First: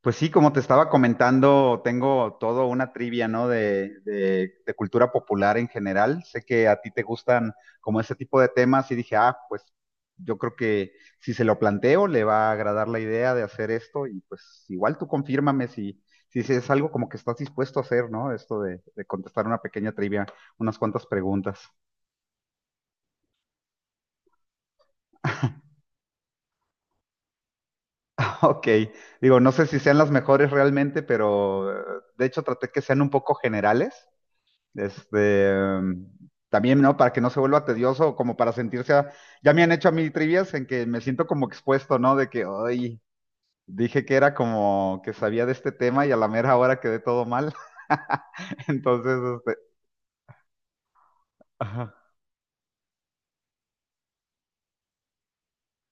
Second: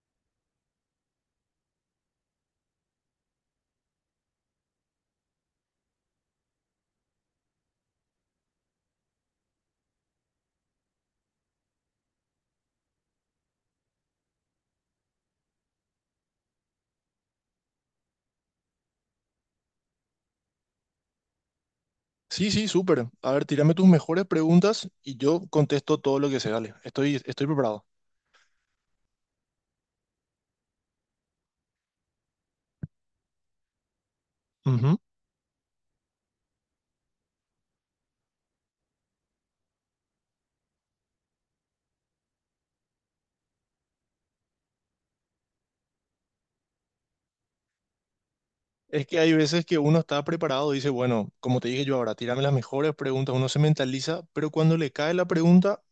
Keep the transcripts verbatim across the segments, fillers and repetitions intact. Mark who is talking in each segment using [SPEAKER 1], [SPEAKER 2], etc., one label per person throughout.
[SPEAKER 1] Pues sí, como te estaba comentando, tengo todo una trivia, ¿no? De, de- de cultura popular en general. Sé que a ti te gustan como ese tipo de temas y dije, ah, pues yo creo que si se lo planteo, le va a agradar la idea de hacer esto y pues igual tú confírmame si, si es algo como que estás dispuesto a hacer, ¿no? Esto de, de contestar una pequeña trivia, unas cuantas preguntas.
[SPEAKER 2] Sí, sí, súper. A ver, tírame tus mejores preguntas y yo contesto todo lo que se Dale, estoy, estoy preparado.
[SPEAKER 1] Ok, digo, no sé si sean las mejores realmente, pero eh, de hecho traté que sean un poco generales.
[SPEAKER 2] Ujú.
[SPEAKER 1] Este, em, También, ¿no? Para que no se vuelva tedioso, como para sentirse, a- ya me han hecho a mí trivias en que me siento como expuesto, ¿no? De que, hoy dije que era como que sabía de este tema y a la mera hora quedé todo mal.
[SPEAKER 2] Es
[SPEAKER 1] Entonces,
[SPEAKER 2] que hay
[SPEAKER 1] este,
[SPEAKER 2] veces que uno está preparado y dice, bueno, como te dije
[SPEAKER 1] ajá.
[SPEAKER 2] yo ahora, tírame las mejores preguntas, uno se mentaliza, pero cuando le cae la pregunta,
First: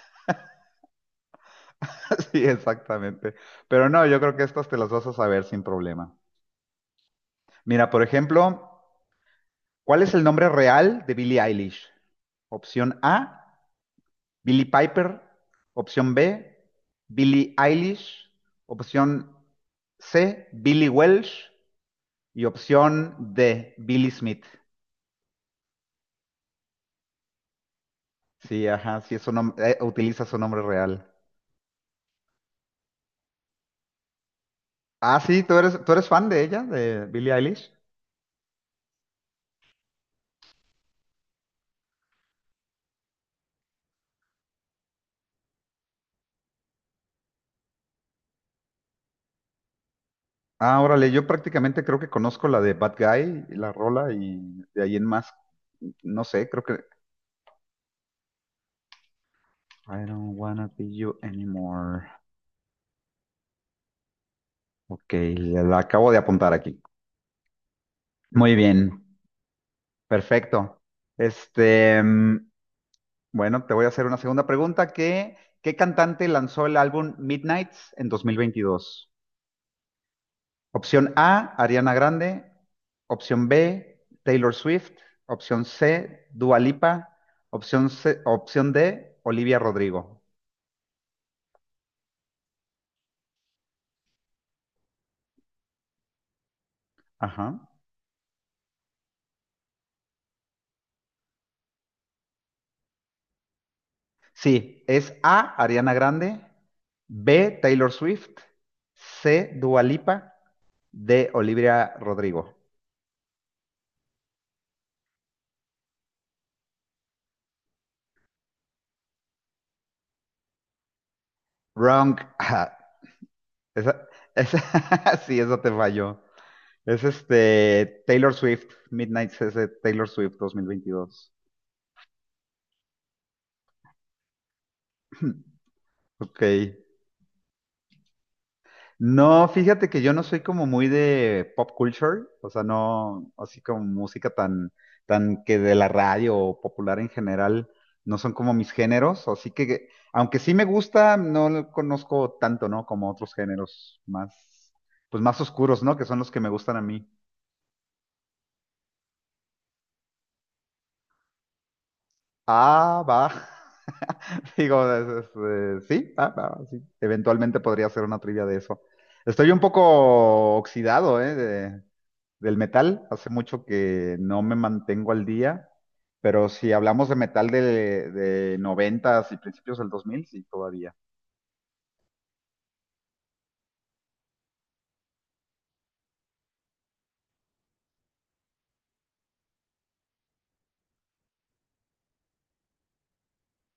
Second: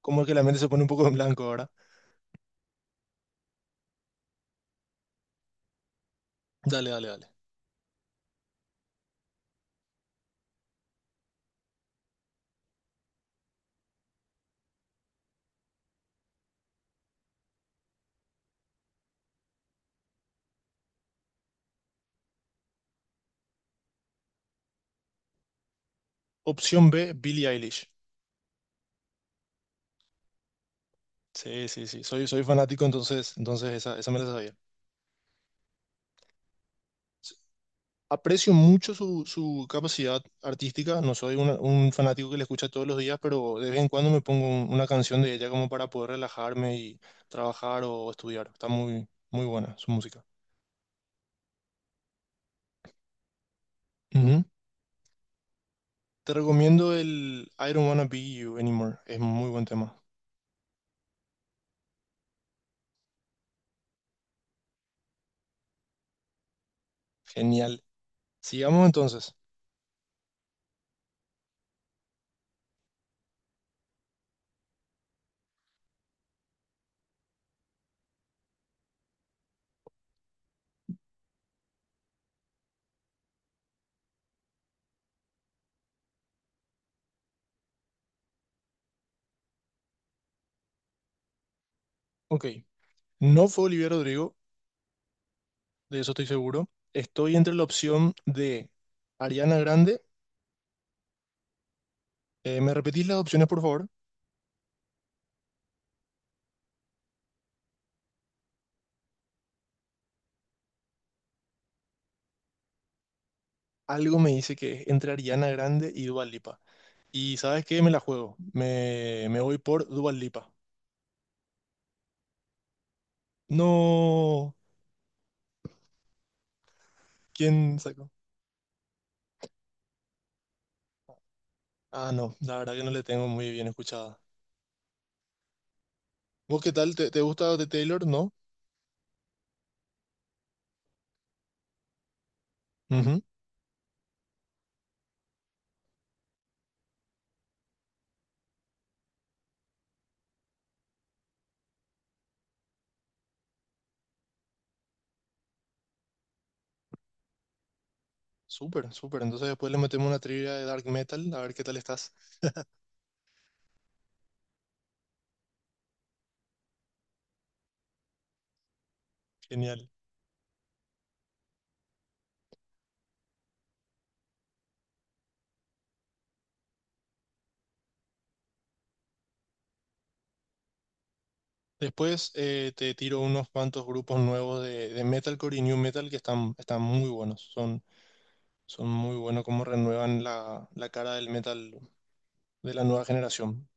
[SPEAKER 2] como que la mente se pone un poco en blanco ahora.
[SPEAKER 1] Sí, exactamente. Pero no, yo creo que estas te las vas a saber sin problema.
[SPEAKER 2] Dale, dale, dale.
[SPEAKER 1] Mira, por ejemplo, ¿cuál es el nombre real de Billie Eilish? Opción A, Billy Piper, opción B, Billie Eilish, opción C, Billy Welsh y opción D, Billy Smith.
[SPEAKER 2] Opción B, Billie Eilish.
[SPEAKER 1] Sí, ajá, sí, es su nom- eh, utiliza su nombre real.
[SPEAKER 2] Sí, sí, sí, soy, soy fanático, entonces, entonces esa, esa me la sabía.
[SPEAKER 1] Ah, sí, ¿tú eres, tú eres fan de ella, de Billie Eilish?
[SPEAKER 2] Aprecio mucho su, su capacidad artística, no soy una- un fanático que le escucha todos los días, pero de vez en cuando me pongo un- una canción de ella como para poder relajarme y trabajar o estudiar. Está muy, muy buena su música.
[SPEAKER 1] Ah, órale, yo prácticamente creo que conozco la de Bad Guy, la rola,
[SPEAKER 2] Ujú.
[SPEAKER 1] y de ahí en más, no
[SPEAKER 2] Te
[SPEAKER 1] sé, creo que...
[SPEAKER 2] recomiendo el I Don't Wanna Be You Anymore, es muy buen tema.
[SPEAKER 1] I don't wanna be you anymore. Ok, la la acabo de apuntar aquí.
[SPEAKER 2] Genial.
[SPEAKER 1] Muy
[SPEAKER 2] Sigamos
[SPEAKER 1] bien.
[SPEAKER 2] entonces.
[SPEAKER 1] Perfecto. Este, mm, bueno, te voy a hacer una segunda pregunta. ¿Qué, qué cantante lanzó el álbum Midnights en dos mil veintidós? Opción A, Ariana Grande. Opción B, Taylor Swift. Opción C, Dua Lipa. Opción C- opción D, Olivia Rodrigo.
[SPEAKER 2] Ok, no fue Olivia Rodrigo, de eso estoy seguro. Estoy entre la
[SPEAKER 1] Ajá.
[SPEAKER 2] opción de Ariana Grande. Eh, ¿me repetís las opciones, por favor?
[SPEAKER 1] Sí, es A, Ariana Grande. B, Taylor Swift. C, Dua Lipa. D, Olivia Rodrigo.
[SPEAKER 2] Algo me dice que es entre Ariana Grande y Dua Lipa. Y ¿sabes qué? Me la juego. Me, me voy por Dua Lipa.
[SPEAKER 1] Wrong. Esa,
[SPEAKER 2] No.
[SPEAKER 1] esa, sí, esa te falló. Es
[SPEAKER 2] ¿Quién
[SPEAKER 1] este
[SPEAKER 2] sacó?
[SPEAKER 1] Taylor Swift, Midnight ese Taylor Swift dos mil veintidós.
[SPEAKER 2] Ah, no. La verdad que no le tengo muy bien escuchada.
[SPEAKER 1] Ok.
[SPEAKER 2] ¿Vos qué tal? ¿Te, te gusta de Taylor? ¿No?
[SPEAKER 1] No, fíjate que yo no soy como muy de pop culture, o sea,
[SPEAKER 2] Ujú.
[SPEAKER 1] no, así como música tan, tan que de la radio o popular en general, no son como mis géneros, así que, aunque sí me gusta, no lo conozco tanto, ¿no? Como otros géneros más, pues más oscuros, ¿no? Que son los que me gustan a mí.
[SPEAKER 2] Súper, súper. Entonces después le metemos una trivia de Dark Metal. A ver qué tal estás.
[SPEAKER 1] Ah, va. Digo, es- es, eh, sí, va, va, sí. Eventualmente podría ser una trivia de eso. Estoy un
[SPEAKER 2] Genial.
[SPEAKER 1] poco oxidado, ¿eh? De- del metal. Hace mucho que no me mantengo al día, pero si hablamos de metal de, de noventas y principios del dos mil, sí, todavía.
[SPEAKER 2] Después eh, te tiro unos cuantos grupos nuevos de, de Metalcore y New Metal que están, están muy buenos. Son, son muy buenos como renuevan la, la cara del metal de la nueva generación.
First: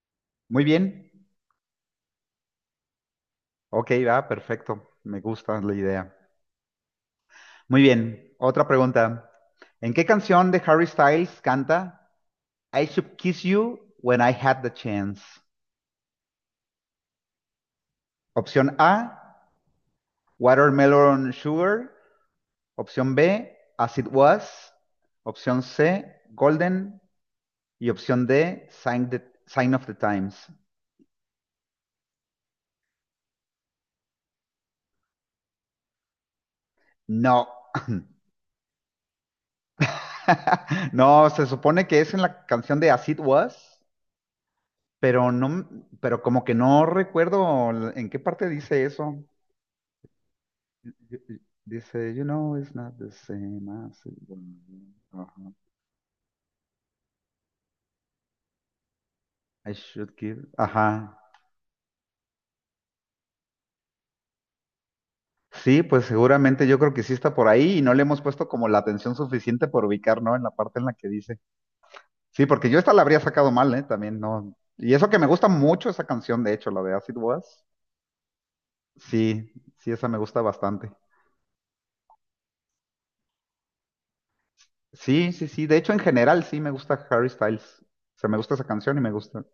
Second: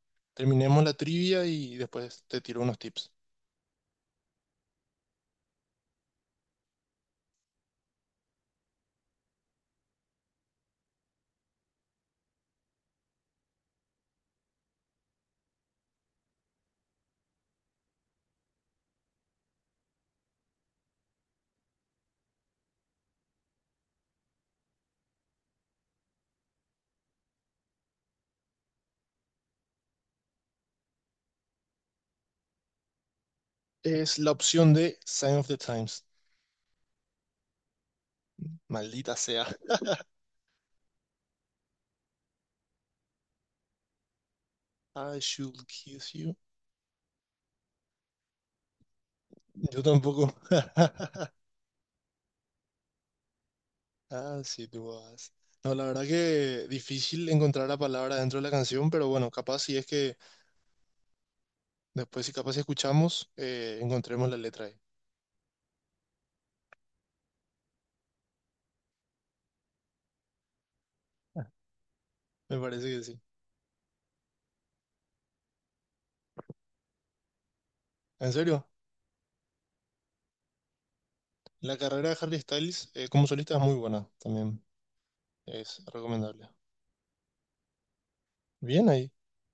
[SPEAKER 1] Muy
[SPEAKER 2] Terminemos la
[SPEAKER 1] bien.
[SPEAKER 2] trivia y después te tiro unos tips.
[SPEAKER 1] Ok, va, perfecto. Me gusta la idea. Muy bien. Otra pregunta. ¿En qué canción de Harry Styles canta I Should Kiss You When I Had the Chance? Opción A, Watermelon Sugar. Opción B, As It Was. Opción C, Golden. Y opción D, Sign, the- Sign of the Times.
[SPEAKER 2] Es la opción de Sign of the Times.
[SPEAKER 1] No.
[SPEAKER 2] Maldita sea.
[SPEAKER 1] No, se supone que es en la canción de As It Was,
[SPEAKER 2] I
[SPEAKER 1] pero no,
[SPEAKER 2] should kiss
[SPEAKER 1] pero
[SPEAKER 2] you.
[SPEAKER 1] como que no recuerdo en qué parte dice eso.
[SPEAKER 2] Yo tampoco.
[SPEAKER 1] Dice, you know, it's not the same as it
[SPEAKER 2] as it
[SPEAKER 1] was.
[SPEAKER 2] was.
[SPEAKER 1] Ajá.
[SPEAKER 2] No, la verdad que difícil encontrar la palabra dentro de la canción, pero bueno, capaz
[SPEAKER 1] I
[SPEAKER 2] si es
[SPEAKER 1] should
[SPEAKER 2] que
[SPEAKER 1] give. Ajá.
[SPEAKER 2] después, si capaz si escuchamos, eh, encontremos la letra ahí.
[SPEAKER 1] Sí, pues seguramente yo creo que sí está por ahí y no le hemos puesto como la atención suficiente por ubicar, ¿no? En la parte en la que dice. Sí,
[SPEAKER 2] Me
[SPEAKER 1] porque yo
[SPEAKER 2] parece
[SPEAKER 1] esta la
[SPEAKER 2] que
[SPEAKER 1] habría
[SPEAKER 2] sí.
[SPEAKER 1] sacado mal, ¿eh? También, ¿no? Y eso que me gusta mucho esa canción, de hecho, la de Acid Was.
[SPEAKER 2] En serio,
[SPEAKER 1] Sí, sí, esa me gusta bastante.
[SPEAKER 2] la carrera de Harry Styles eh, como solista es muy buena también.
[SPEAKER 1] Sí, sí, sí. De
[SPEAKER 2] Es
[SPEAKER 1] hecho, en general
[SPEAKER 2] recomendable.
[SPEAKER 1] sí me gusta Harry Styles. O sea, me gusta esa
[SPEAKER 2] Bien
[SPEAKER 1] canción y me
[SPEAKER 2] ahí,
[SPEAKER 1] gusta.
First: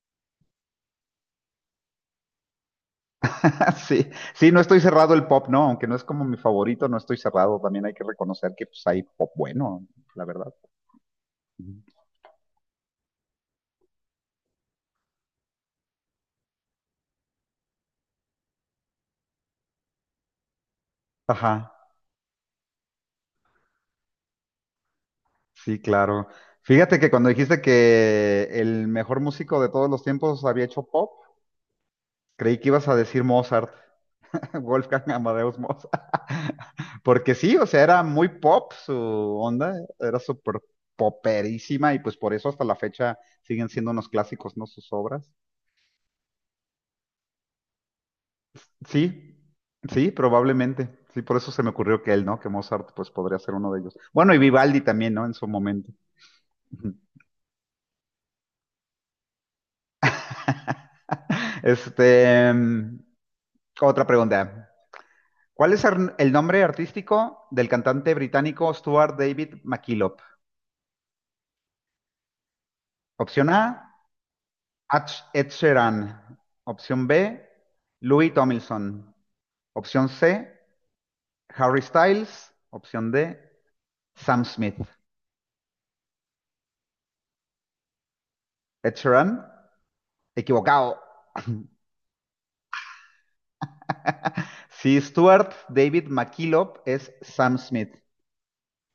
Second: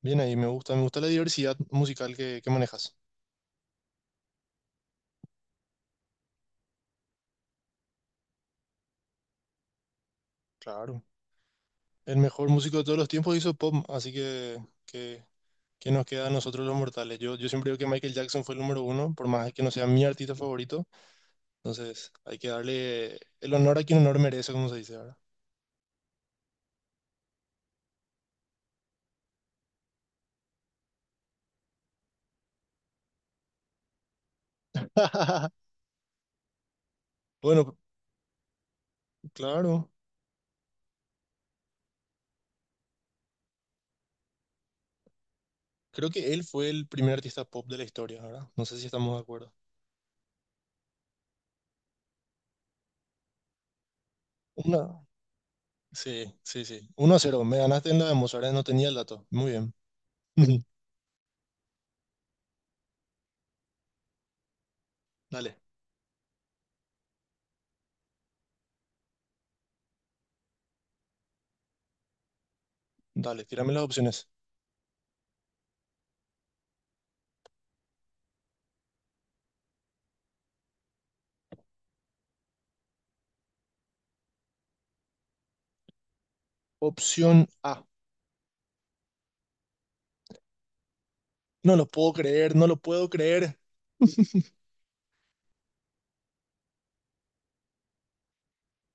[SPEAKER 2] bien ahí. Me gusta, me gusta la diversidad musical que, que manejas.
[SPEAKER 1] Sí, sí, no estoy cerrado el pop, no, aunque no es como mi favorito, no estoy cerrado. También hay que reconocer que pues hay pop bueno, la verdad.
[SPEAKER 2] Claro.
[SPEAKER 1] Ujú.
[SPEAKER 2] El mejor músico de todos los tiempos hizo pop, así que, que, que nos queda a nosotros los mortales. Yo, yo siempre digo que Michael Jackson fue el número uno, por más que no sea mi artista favorito.
[SPEAKER 1] Ajá.
[SPEAKER 2] Entonces, hay que darle el honor a quien honor merece, como se dice ahora.
[SPEAKER 1] Sí, claro. Fíjate que cuando dijiste que el mejor músico de todos los tiempos había hecho pop, creí que ibas a decir Mozart, Wolfgang Amadeus Mozart. Porque sí, o
[SPEAKER 2] Bueno,
[SPEAKER 1] sea, era muy pop su onda,
[SPEAKER 2] claro.
[SPEAKER 1] era súper poperísima y pues por eso hasta la fecha siguen siendo unos clásicos, ¿no? Sus obras.
[SPEAKER 2] Creo que él fue el primer artista pop de la historia, ¿verdad? No sé si estamos de
[SPEAKER 1] Sí,
[SPEAKER 2] acuerdo.
[SPEAKER 1] sí, probablemente. Sí, por eso se me ocurrió que él, ¿no? Que Mozart pues podría ser uno de ellos. Bueno, y Vivaldi
[SPEAKER 2] Una.
[SPEAKER 1] también, ¿no? En su momento.
[SPEAKER 2] Sí, sí, sí. Uno a cero. Me ganaste en la de Mozart, ¿eh? No tenía el dato. Muy bien.
[SPEAKER 1] Este, mm, Otra pregunta.
[SPEAKER 2] Dale,
[SPEAKER 1] ¿Cuál es ar- el nombre artístico del cantante británico Stuart David McKillop?
[SPEAKER 2] dale,
[SPEAKER 1] Opción A,
[SPEAKER 2] tírame las opciones.
[SPEAKER 1] Ach- Ed Sheeran. Opción B, Louis Tomlinson. Opción C, Harry Styles. Opción D, Sam Smith.
[SPEAKER 2] Opción A.
[SPEAKER 1] Ed Sheeran, equivocado.
[SPEAKER 2] No lo puedo creer, no lo puedo creer.
[SPEAKER 1] Sí, Stuart David McKillop es Sam Smith.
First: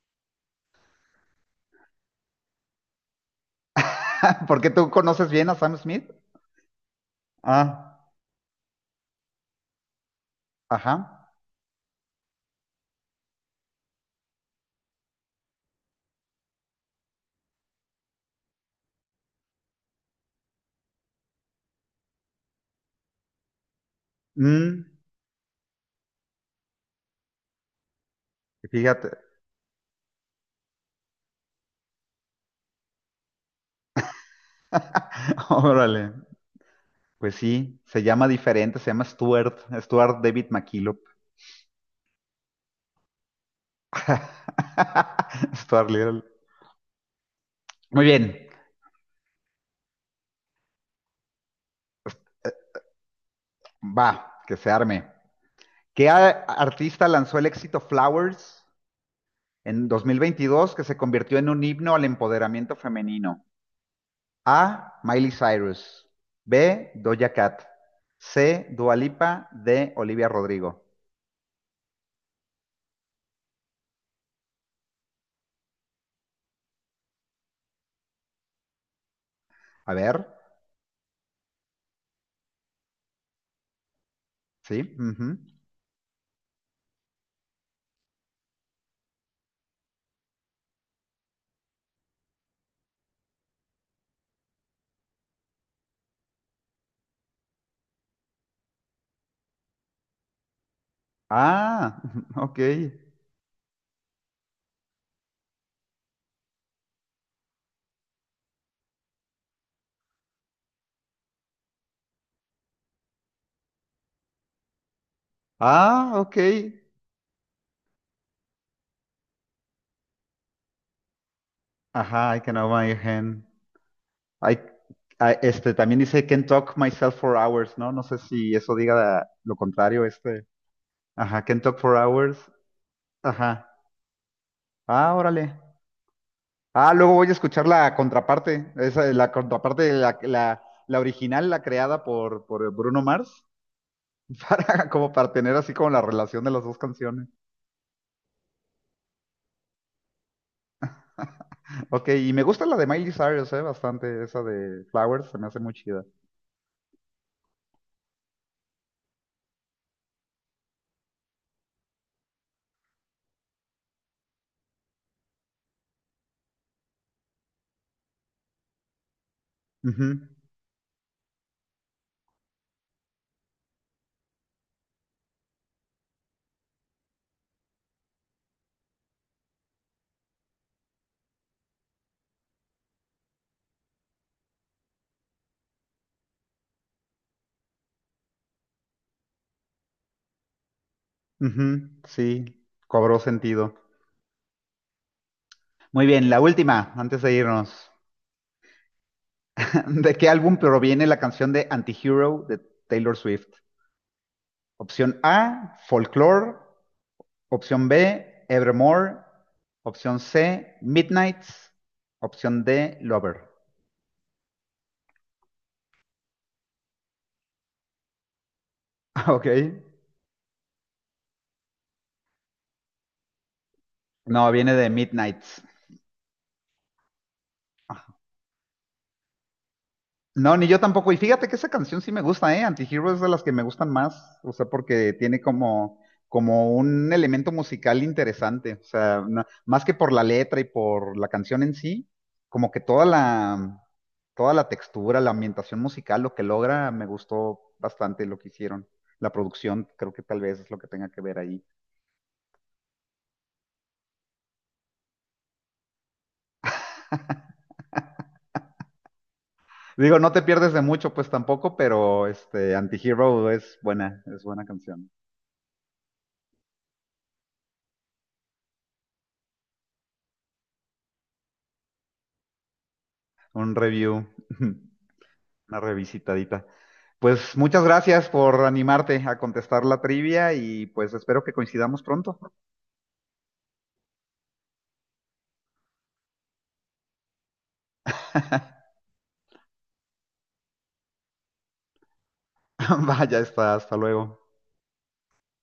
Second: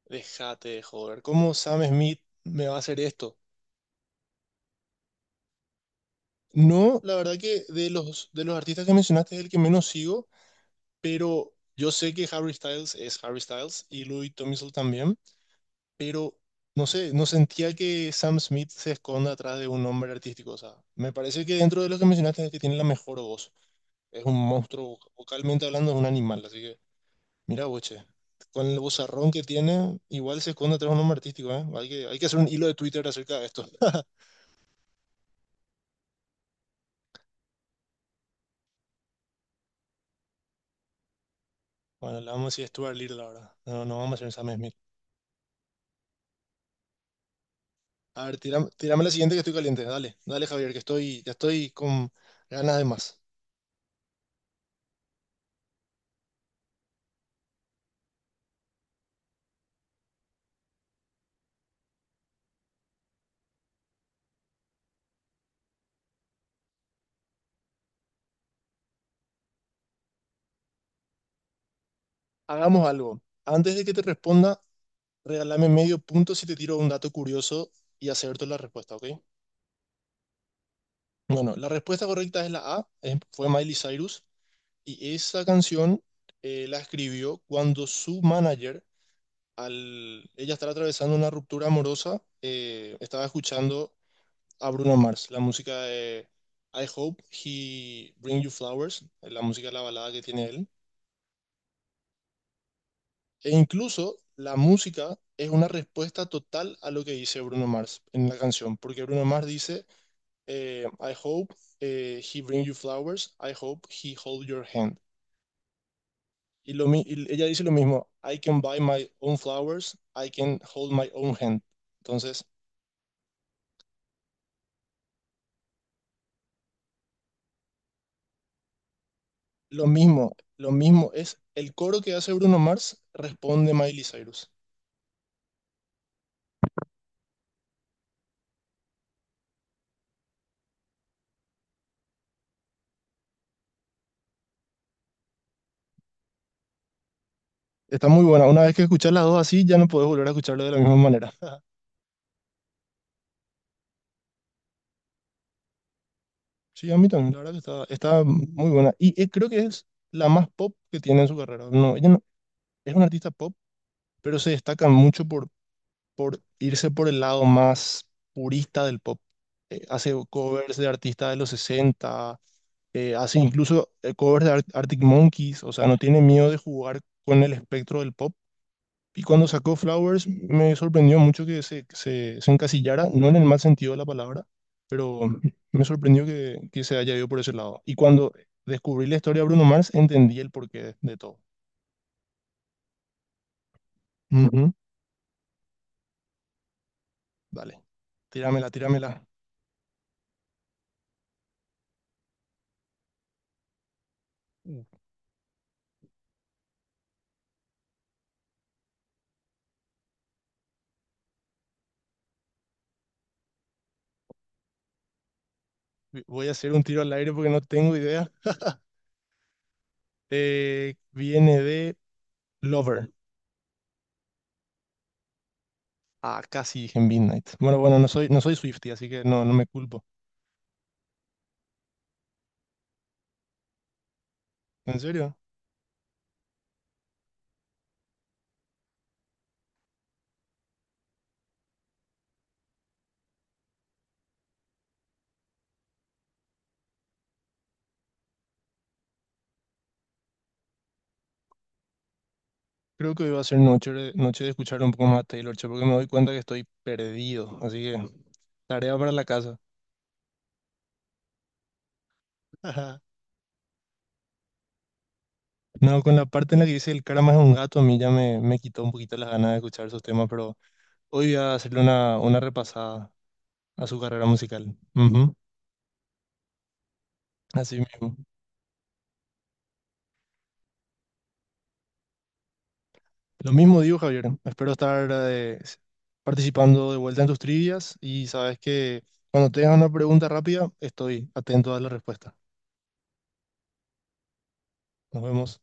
[SPEAKER 2] Déjate de joder. ¿Cómo Sam Smith me va a hacer esto?
[SPEAKER 1] ¿Por qué tú conoces bien a Sam Smith?
[SPEAKER 2] No, la verdad que de
[SPEAKER 1] Ah,
[SPEAKER 2] los, de los artistas que mencionaste es el que menos sigo,
[SPEAKER 1] ajá.
[SPEAKER 2] pero yo sé que Harry Styles es Harry Styles y Louis Tomlinson también, pero no sé, no sentía que Sam Smith se esconda atrás de un nombre artístico. O sea, me parece que dentro de los que mencionaste es el que tiene la mejor voz. Es un
[SPEAKER 1] Mm,
[SPEAKER 2] monstruo, voc- vocalmente hablando, es un animal. Así que, mira, boche, con el
[SPEAKER 1] Fíjate.
[SPEAKER 2] vozarrón que tiene, igual se esconde atrás de un nombre artístico, ¿eh? Hay que, hay que hacer un hilo de Twitter acerca de esto.
[SPEAKER 1] Órale. Pues sí, se llama diferente, se llama Stuart, Stuart David McKillop.
[SPEAKER 2] Bueno, le vamos a decir Stuart Little ahora. No, no vamos a hacer Sam Smith.
[SPEAKER 1] Stuart Little. Muy
[SPEAKER 2] A ver,
[SPEAKER 1] bien,
[SPEAKER 2] tírame, tírame la siguiente que estoy caliente. Dale, dale, Javier, que estoy, ya estoy con ganas de más.
[SPEAKER 1] va, que se arme. ¿Qué a- artista lanzó el éxito Flowers en dos mil veintidós que se convirtió en un himno al empoderamiento femenino? A. Miley Cyrus. B. Doja Cat. C. Dua Lipa. D. Olivia Rodrigo.
[SPEAKER 2] Hagamos algo. Antes de que te responda, regálame medio punto si te tiro un dato curioso y acierto la respuesta, ¿ok?
[SPEAKER 1] A ver,
[SPEAKER 2] Bueno, la respuesta correcta es la A, es- fue Miley Cyrus.
[SPEAKER 1] sí.
[SPEAKER 2] Y
[SPEAKER 1] Ujú.
[SPEAKER 2] esa canción eh, la escribió cuando su manager, al ella estar atravesando una ruptura amorosa, eh, estaba escuchando a Bruno Mars, la música de I Hope He Bring You Flowers, eh, la música de la balada que tiene él.
[SPEAKER 1] Ah, ok.
[SPEAKER 2] E incluso la música es una respuesta total a lo que dice Bruno Mars en la canción, porque Bruno Mars dice, eh, I hope eh, he bring you flowers, I hope he hold your hand.
[SPEAKER 1] Ah, ok.
[SPEAKER 2] Y, lo, mi- y ella dice lo mismo, I can buy my own flowers, I can hold my own hand.
[SPEAKER 1] Ajá, I
[SPEAKER 2] Entonces,
[SPEAKER 1] can hold my hand. I, I- este, también dice can talk myself for hours, ¿no? No sé si eso diga la- lo
[SPEAKER 2] lo
[SPEAKER 1] contrario,
[SPEAKER 2] mismo,
[SPEAKER 1] este.
[SPEAKER 2] lo mismo es
[SPEAKER 1] Ajá, can
[SPEAKER 2] el
[SPEAKER 1] talk for
[SPEAKER 2] coro que hace
[SPEAKER 1] hours.
[SPEAKER 2] Bruno Mars,
[SPEAKER 1] Ajá.
[SPEAKER 2] responde Miley Cyrus.
[SPEAKER 1] Ah, órale. Ah, luego voy a escuchar la contraparte. Esa, la contraparte, la, la, la original, la creada por, por Bruno Mars, para, como para tener así como la relación de las dos canciones.
[SPEAKER 2] Está muy buena. Una vez que escuchas las dos así, ya no puedes volver a escucharlo de la misma manera.
[SPEAKER 1] Ok, y me gusta la de Miley Cyrus, eh, bastante, esa de Flowers, se me hace muy chida.
[SPEAKER 2] Sí, a mí también, la verdad que está, está muy buena. Y eh, creo que es la más pop que tiene en su carrera. No, ella no- es una artista pop, pero se destaca mucho por, por irse por el lado más purista del pop. Eh, hace
[SPEAKER 1] Ujú,
[SPEAKER 2] covers de artistas de los sesenta, eh, hace incluso eh, covers de Ar- Arctic Monkeys, o sea, no tiene miedo de jugar con el espectro del pop. Y cuando sacó Flowers, me sorprendió mucho que se, se, se encasillara, no en el mal sentido de la palabra, pero me sorprendió que, que se haya ido por ese lado. Y cuando descubrí la historia de Bruno Mars, entendí el porqué de todo.
[SPEAKER 1] ujú, sí, cobró sentido.
[SPEAKER 2] Ujú.
[SPEAKER 1] Muy bien, la última, antes de
[SPEAKER 2] Dale,
[SPEAKER 1] irnos.
[SPEAKER 2] tíramela, tíramela.
[SPEAKER 1] ¿De qué álbum proviene la canción de Antihero de Taylor Swift?
[SPEAKER 2] Uh,
[SPEAKER 1] Opción A, Folklore. Opción B, Evermore. Opción C, Midnights. Opción D, Lover.
[SPEAKER 2] Voy a hacer un tiro al aire porque no tengo idea.
[SPEAKER 1] Ok.
[SPEAKER 2] Eh, viene de Lover.
[SPEAKER 1] No, viene de Midnights.
[SPEAKER 2] Ah, casi dije en Midnight. Bueno, bueno, no soy, no soy Swiftie, así que no, no me culpo.
[SPEAKER 1] No, ni yo tampoco. Y fíjate que esa canción sí me gusta, ¿eh? Antihero es de las que me gustan más, o sea,
[SPEAKER 2] ¿En
[SPEAKER 1] porque
[SPEAKER 2] serio?
[SPEAKER 1] tiene como, como un elemento musical interesante, o sea, no- más que por la letra y por la canción en sí, como que toda la, toda la textura, la ambientación musical, lo que logra, me gustó bastante lo que hicieron. La producción, creo que tal vez es lo que tenga que ver ahí.
[SPEAKER 2] Creo que hoy va a ser noche, de- noche de escuchar un poco más a Taylor, che, porque me doy cuenta que estoy perdido. Así que, tarea para la casa.
[SPEAKER 1] Digo, no te pierdes de mucho, pues tampoco, pero este, Antihero es buena, es buena canción.
[SPEAKER 2] No, con la parte en la que dice el cara más un gato, a mí ya me, me quitó un poquito las ganas de escuchar esos temas, pero hoy voy a hacerle una, una repasada
[SPEAKER 1] Un
[SPEAKER 2] a su
[SPEAKER 1] review.
[SPEAKER 2] carrera musical. Ujú.
[SPEAKER 1] Una revisitadita. Pues
[SPEAKER 2] Así
[SPEAKER 1] muchas
[SPEAKER 2] mismo.
[SPEAKER 1] gracias por animarte a contestar la trivia y pues espero que coincidamos pronto.
[SPEAKER 2] Lo mismo digo, Javier. Espero estar eh, s- participando de vuelta en tus trivias y sabes que cuando tengas una pregunta rápida, estoy atento a la respuesta.
[SPEAKER 1] Vaya, está, hasta luego.
[SPEAKER 2] Nos vemos.